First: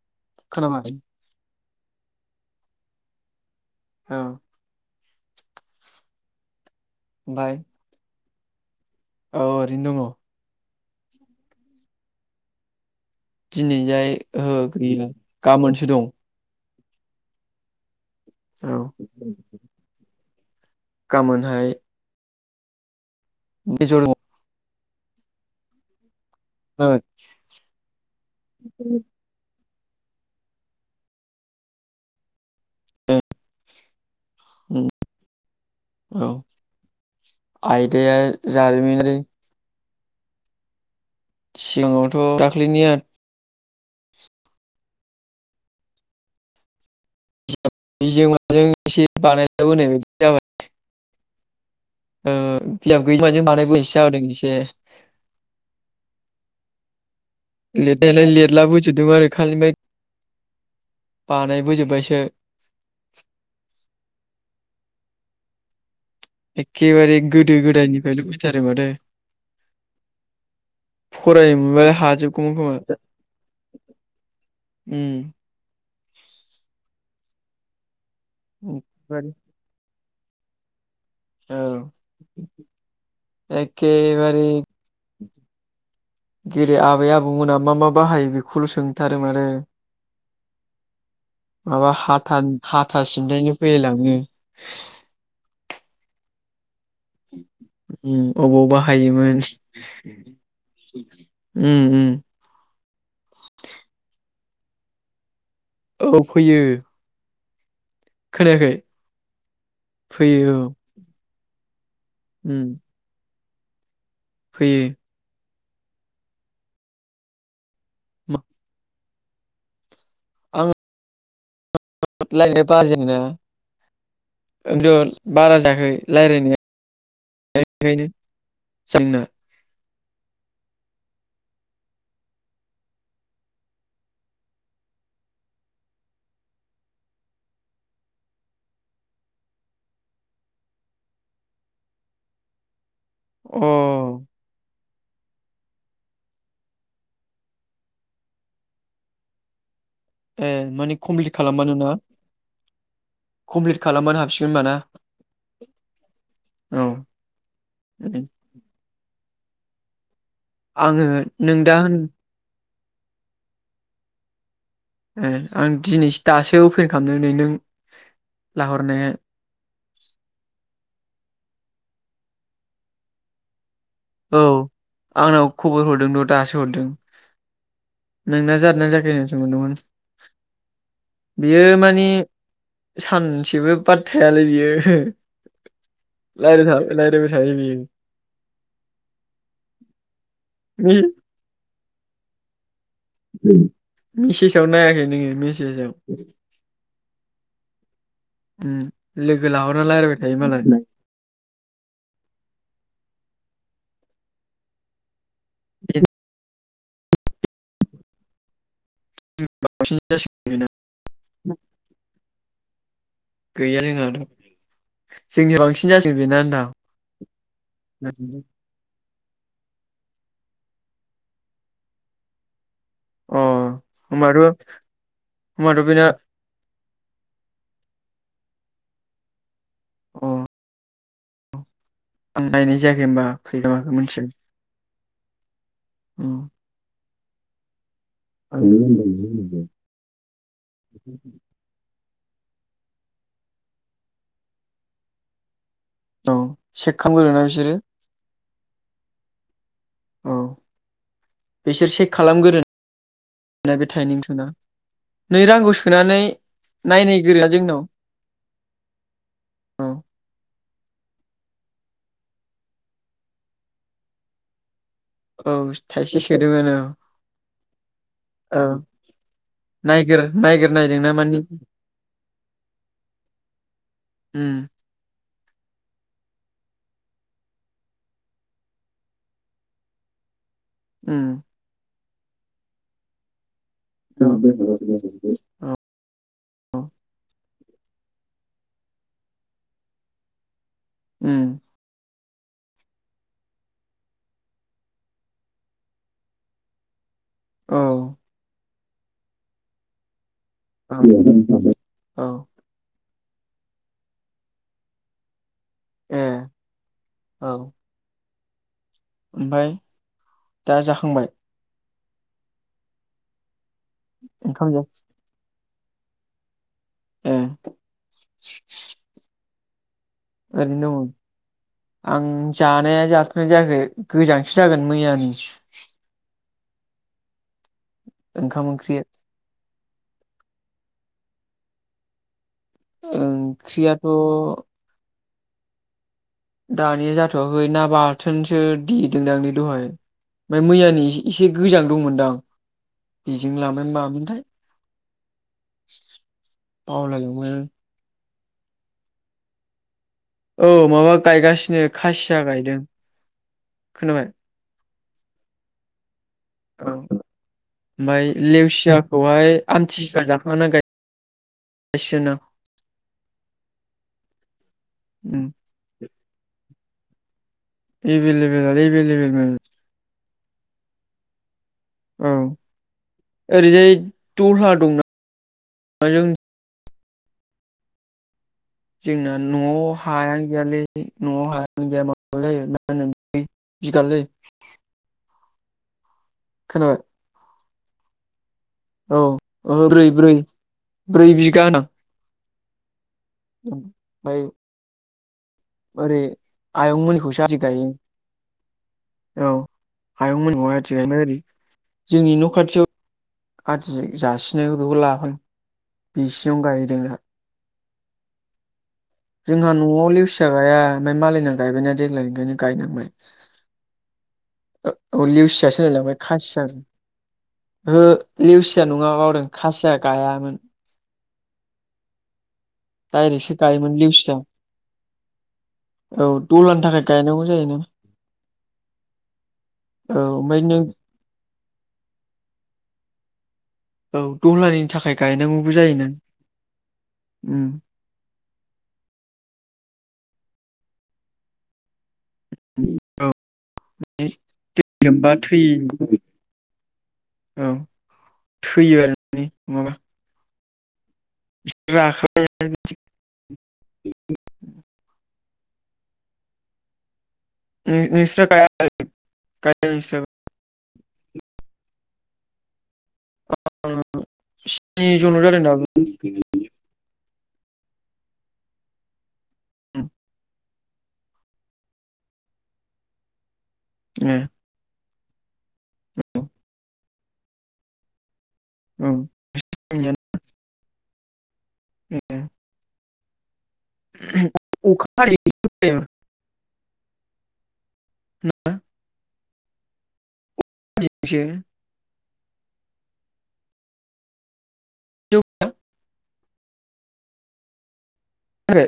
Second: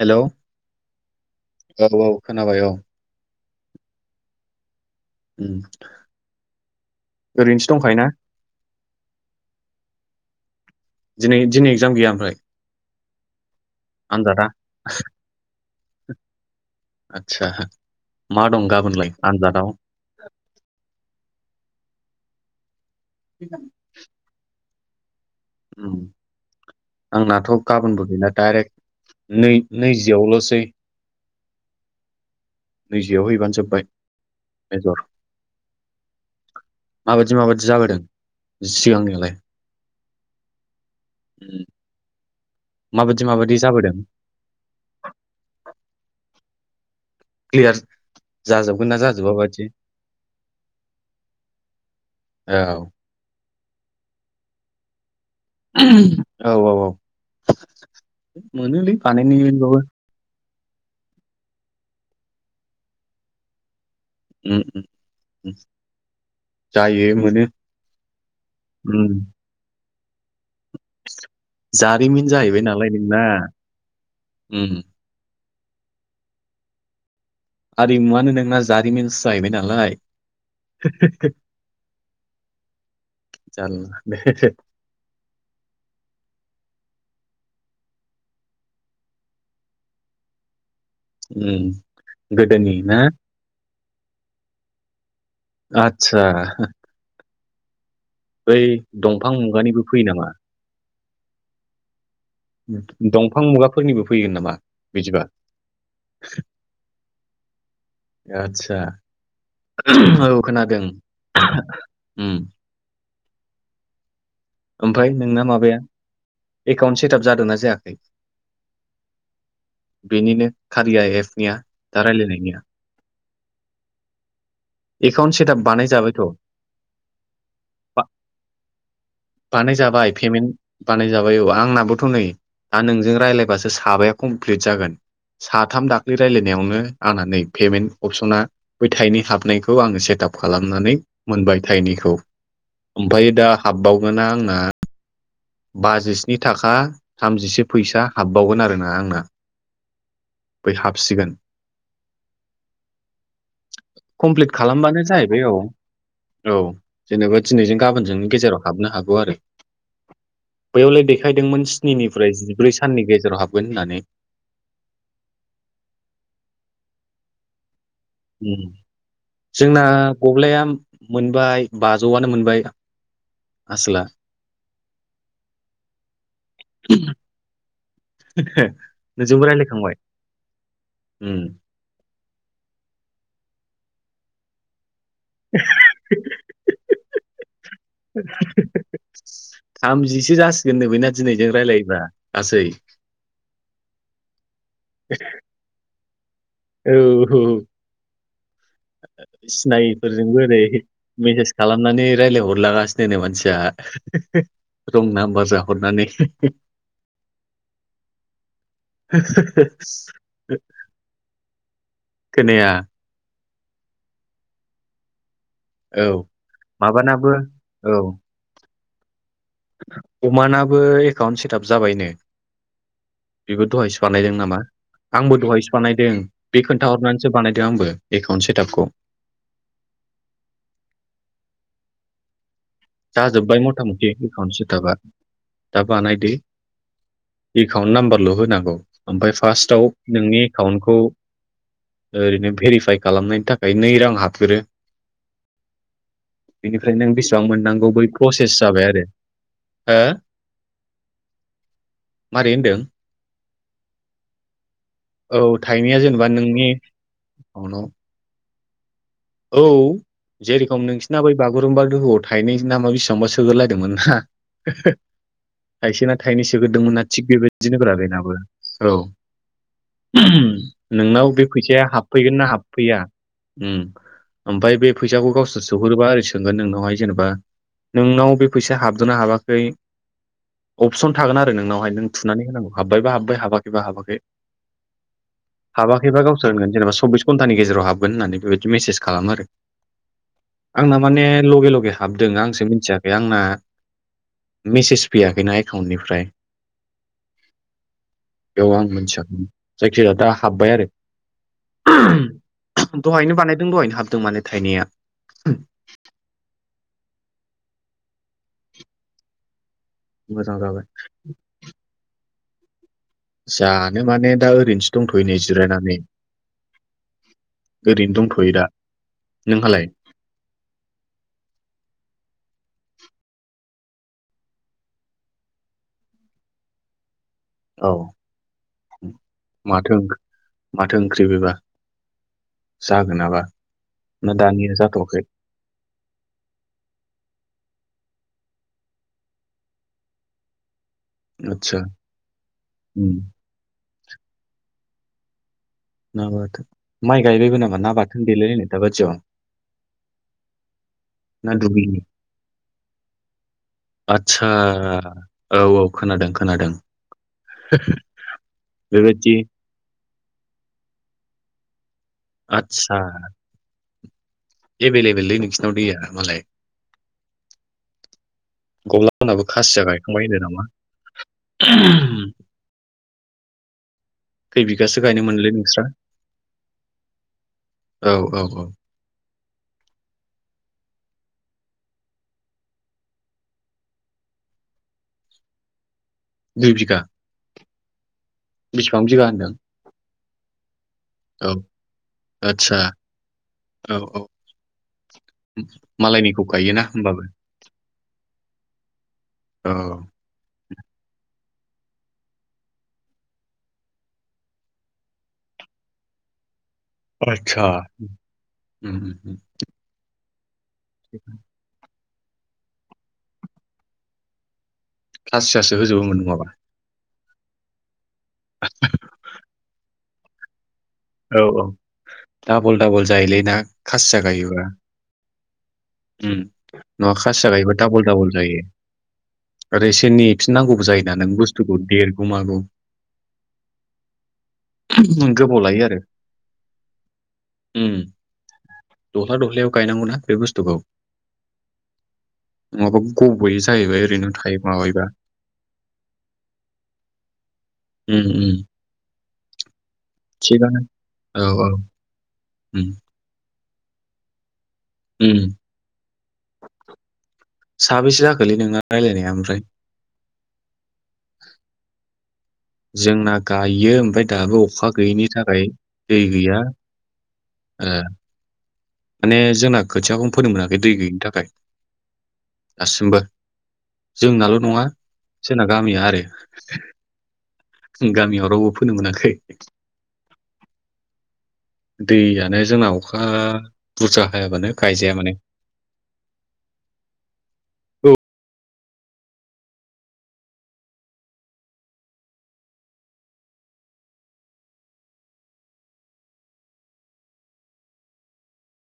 Hello खालामाखै औ औ खोनाबाय औ। औ उम ओमफ्राय ओरैनोसो दंखायोना? औ ओरैनो दङ। दिनै दिनै एगजाम गैया ओमफ्राय? दिनैजाय आनजादा ओ गैया गाबोनसो दं। आच्छा मा दं औ गाबोनलाय आनजादाव? गामोनहाय [unintelligible] [unintelligible] उम आंनाथ' गाबोनबो गैला दडाइरेक्ट नै नैजियावल'सै नैजियाव हैबानो जोब्बाय मेजर। माबायदि माबायदि जाबोदों आयदाया जारिमिनारि सिगांनियालाय? उम, सिगाङावथ' दाख्लैनिया माबायदि माबायदि जाबोदों? [unintelligible] क्लियार जाजोबगोन ना एसे जाजोबा बानायलाबोनाय बायदि जाबाय। ओ औ बियाब गैयि [unintelligible] जादों एसे। औ औ औ लिरनायालाय मोनोलै लिरलाबोजोबदोंमोन आरो खालि ओमफाय बानायनोबाबो बानायबोजोब्बायसो। उम उम उम। जायो एखेबारे मोनो गोदो गोदायनिफ्रायनो फैथारो माथो। उम फरायोमोनबालाय जारिमिन हाजोबगौमोन जाहैबाय खोमा नालाय एसे। नोंना उम आरिमुवानो नोंना उम जारिमिनसो जाहैबाय नालाय। औ एखेबारे जारला गोरो आबै आबौमोना मा मा बाहायो बेखौल' सोंथारो माथो। उम माबा हाथान गोदोनि ना हाथा सिनथायनो फैलायलाङो। आतसा उम अबाव दंफां बाहायोमोन मुगानिबो फैयो नामा उम उम। दंफां मुगाफोरनिबो फैगोन नामा बिदिबा? औ फैयो। खोनायाखै आतसा औ खोनादों। उम उम फैयो आमफाय नोंना माबाया एकाउन्ट सेटआप जादोंना जायाखै? मा? बेनिनो कारिया एफनिया? [unintelligible] बारा एकाउन्ट जायाखै सेटाप बानायजाबायथ' बा रायलायनाया। [unintelligible] जोंना बानायजाबाय पेमेन्ट बानायजाबाय औ आंनाबोथ' नै दा नोंजों रायलायबासो साबाया कमप्लिट जागोन। साथाम दाख्लै रायलायनायावनो आंना नै पेमेन्ट अपसना बै थाइनै हाबनायखौ आङो सेट आप खालामनानै मोनबाय थाइनैखौ। ओमफ्रायो दा अ हाबबावगोना आंना, बाजिस्नि थाखा थामजिसे फैसा हाबबावगोन आरोना आंना। ए बै माने हाबसिगोन कमप्लिट खालामबानो ना। कमप्लिट खालामबानो हाबसिगोन होमबाना। बेनो जाहैबाय औ औ जेनेबा दिनैजों गाबोनजोंनि गेजेराव हाबनो हागौ आरो। बैयावलाय आङो नों देखायदोंमोन दा होन स्निफ्राय जिब्रै साननि गेजेराव हाबगोन होननानै ए आं दिनैसो दासो अपेन खालामदों नै नों ओम लाहरनो जोंना गब्लाया मोनबाय बाजौआनो मोनबाय आसोला औ आंनाव खबर हरदों र' दासो हरदों नोंना जादोना जाखैनानै नोंजोंबो सोंमोनदोंमोन रायलायखांबाय उम बेयो माने सानसेबो बाद थायायालै बियो [unintelligible] रायलायबाय थायो बियो। थामजिसो जासिगोननो बेना दिनैजों रायज्लायोबा गासै मेसेजाव नायाखै नोङो मेसेजाव औ उम लोगो लाहरना रायज्लायबाय थायो सिनायिफोरजोंबो ओरै मालाय मेसेज खालामनानै रायलाहरलागासिनो नो मानसिया रं नाम्बार जाहरनानै। बांसिन जासिगोन बेना [unintelligible] खोनाया गैयालै जोंनाथ' जोंनिआ बांसिन औ बांसिन जासिगोन माबानाबो बिना औ होनदो आं अमानाबो एकाउन्ट सेटाप जाबायनो अ बेबो दहायसो बानायदों होमबाथ' नामा आंबो दहायसो होमबाथ' बेना बानायदों। बे खोन्थाहरनानैसो बानायदों आंबो एकाउन्ट सेटापखौ। अ [unintelligible] जाजोबबाय फैगोन मथा माखौ मथि मिथिया एकाउन्ट सेटापा। दा बानायदै उम एकाउन्ट नाम्बारल' होनांगौ ओमफ्राय फार्स्टआव नोंनि एकाउन्टखौ ओरैनो भेरिफाइ खालामनायनि थाखाय नै रां हाबग्रो औ चेक बेनिफ्राय नों खालामगोरोना बेसेबां बिसोरो मोननांगौ बै प्रसेस जाबाय आरो हो औ बिसोर चेक मारै खालामग्रायो होनदों अब्ला टाइनिंथुना नै औ रांखौ थाइनैया सोनानै जेनेबा नोंनि नायनो गोरोना जोंनाव एकाउन्टाव औ जेरेखम नोंसिना बै बागुरुम्बा दोहौआव थाइनै नामा बेसेबांबा सोग्रोलायदोंमोन ना। [unintelligible] औ थाइसे ना थाइनै सोदोंमोन औ सोग्रोदोंमोन ना थिग बेबायदिनो ब्रा बेनाबो औ नायगोर उम नायगोर नायदोंना नोंनाव मानि बे फैसाया हाबफैगोन ना हाबफैया ओम उम ओमफाय बे फैसाखौ गावसोर सोहरोबा ओरै सोंगोन नोंनावहाय जेनेबा नोंनाव बे फैसा हाबगोना हाबाखै अपसन उम थागोन आरो नोंनावहाय नों थुनानै होनांगौ हाब्बायबा हाब्बाय हाबाखैबा हाबाखै हाबाखैबा गावसोर होनगोन औ जेनबा सब्बिस घन्टानि गेराव हाबगोन होननानै बेबायदि मेस खालामो आरो आंना माने उम लगे लगे हाबदों आंसो मिथियाखै आंना मेसेज फैयाखैना एकाउन्टनिफ्राय औ बेयाव आं मिथियाखैमोन जायखिजाया दा हाब्बाय आरो औ औ दहायनो बानायदों दहायनो हाबदों माने थाइनाया ओम ओं ओमफफाय मोजां जागोन जानो माने दा ओंखाम जा ओरैनोसो दंथ'यै नै जिरायनानै। ए ओरैनो दंथ'यो दा नोंहालाय? ओरैनो दं। आं जानाया जाथनाय जायाखै गोजांसो जागोन मैयानि। औ। ओंखाम ओंख्रि। माथो माथो ओंख्रि बेबा। जागोन नाबा ना ओंख्रियाथ' दानिया जाथ'वाखै। दानिया जाथ'वाखै ना बाथोनसो देदोंदांलै दहाय ओमफ्राय मैयानि एसे। एसे आदसा गोजां दंमोनदां उम बेजों ललाम मा मोनथाय। ना बाथोन माइ बावलायलांबाय गायबायबो नामा ना बाथोन देलाय लायनाय दाबादियाव। औ माबा गायगासिनो खासिया गायदों खोनाबाय। हा। औ औ खोनादों खोनादों औ बेबायदि। आमथि सुवा जाखांना गायसिगोनदां। आतसा। एभेल एभेललै दां नोंसिनाव दैया मालाय। एभलबेला एभलेबेल मोन। बाय द नामा। औ औरैजाय। खै बिगासो गायनो मोनलै नोंस्रा औ औ औ। जोंना न'आव हायानो गैयालै न'आव हायानो गैया म जायो। बिगाललै। दुइ खोनाबाय बिगा। बेसेबां औ बिगा होनदों बै ब्रै ब्रै औ बिगा होनां। आदसा औ औ बाय। ओरै मालायनिखौ गायोना होमबाबो आयंमोननिखौसो आदि गायो औ। हायंमोननिखौ आदि गायबाय ओरै जोंनि न खाथियाव। आदि जासिनायफोरखौ लाबाय बिसिनावनो गायहैदों दा। आतसा। जोंहा न'आव लेवसिया गाया ओमफ्राय मालायना गायबायना देग्लायनिओंखायनो गायनांबाय। औ लिउसिया खासियासो होनलायलांबाय होजोबोमोन नङाबा खासिया। ओ लेवसिया नङा बावदों खासिया गायामोन। औ औ डाबल डाबल जायोलै डाइरेक्टसो ना गायोमोन खासिया लेवसिया गायोबा। औ दहलानि थाखाय नङा गायनांगौ खासिया गायोबा जायोना डाबल डाबल जायो। ओरै औ ओमफ्राय नों एसेनेफिननांगौबो जायोना नों बुस्थुखौ देरगौ मागौ। औ दहलानि थाखाय गोबाव गायनांगौबो लायो जायो आरो नों। दह्ला दह्लायाव गायनांगौ ना बे बुस्थुखौ। नङाबा औ गब'यो जाहैबाय ओरैनो थायो माबायोबा। लोमबा थैयो औ। उम उम फैयो आरो मे मङाबा। थिगानो औ औ। उम [unintelligible] ओम ओम साबेसे नोंस्रा [unintelligible] जाखोलै नोंना रायलायनाया ओमफ्राय गायाखै नोंस्राबो [inaudible] जोंना गायो ओमफ्राय दाबो अखा स्नि गैयैनि जनल' जादों थाखाय दाबो दै गैया। ओ। माने जोंना खोथियाखौनो फोनो मोनाखै दै गैयिनि थाखाय दासिमबो। ए जोंनाल' नङा जोंना गामिया आरो। जों गामियाव रावबो फोनो औ मोनाखै। [inaudible] दैयानो जोंना अखा बुरजा हायाबानो गायजाया माने [unintelligible] औ [unintelligible] [unintelligible] [unintelligible] आरो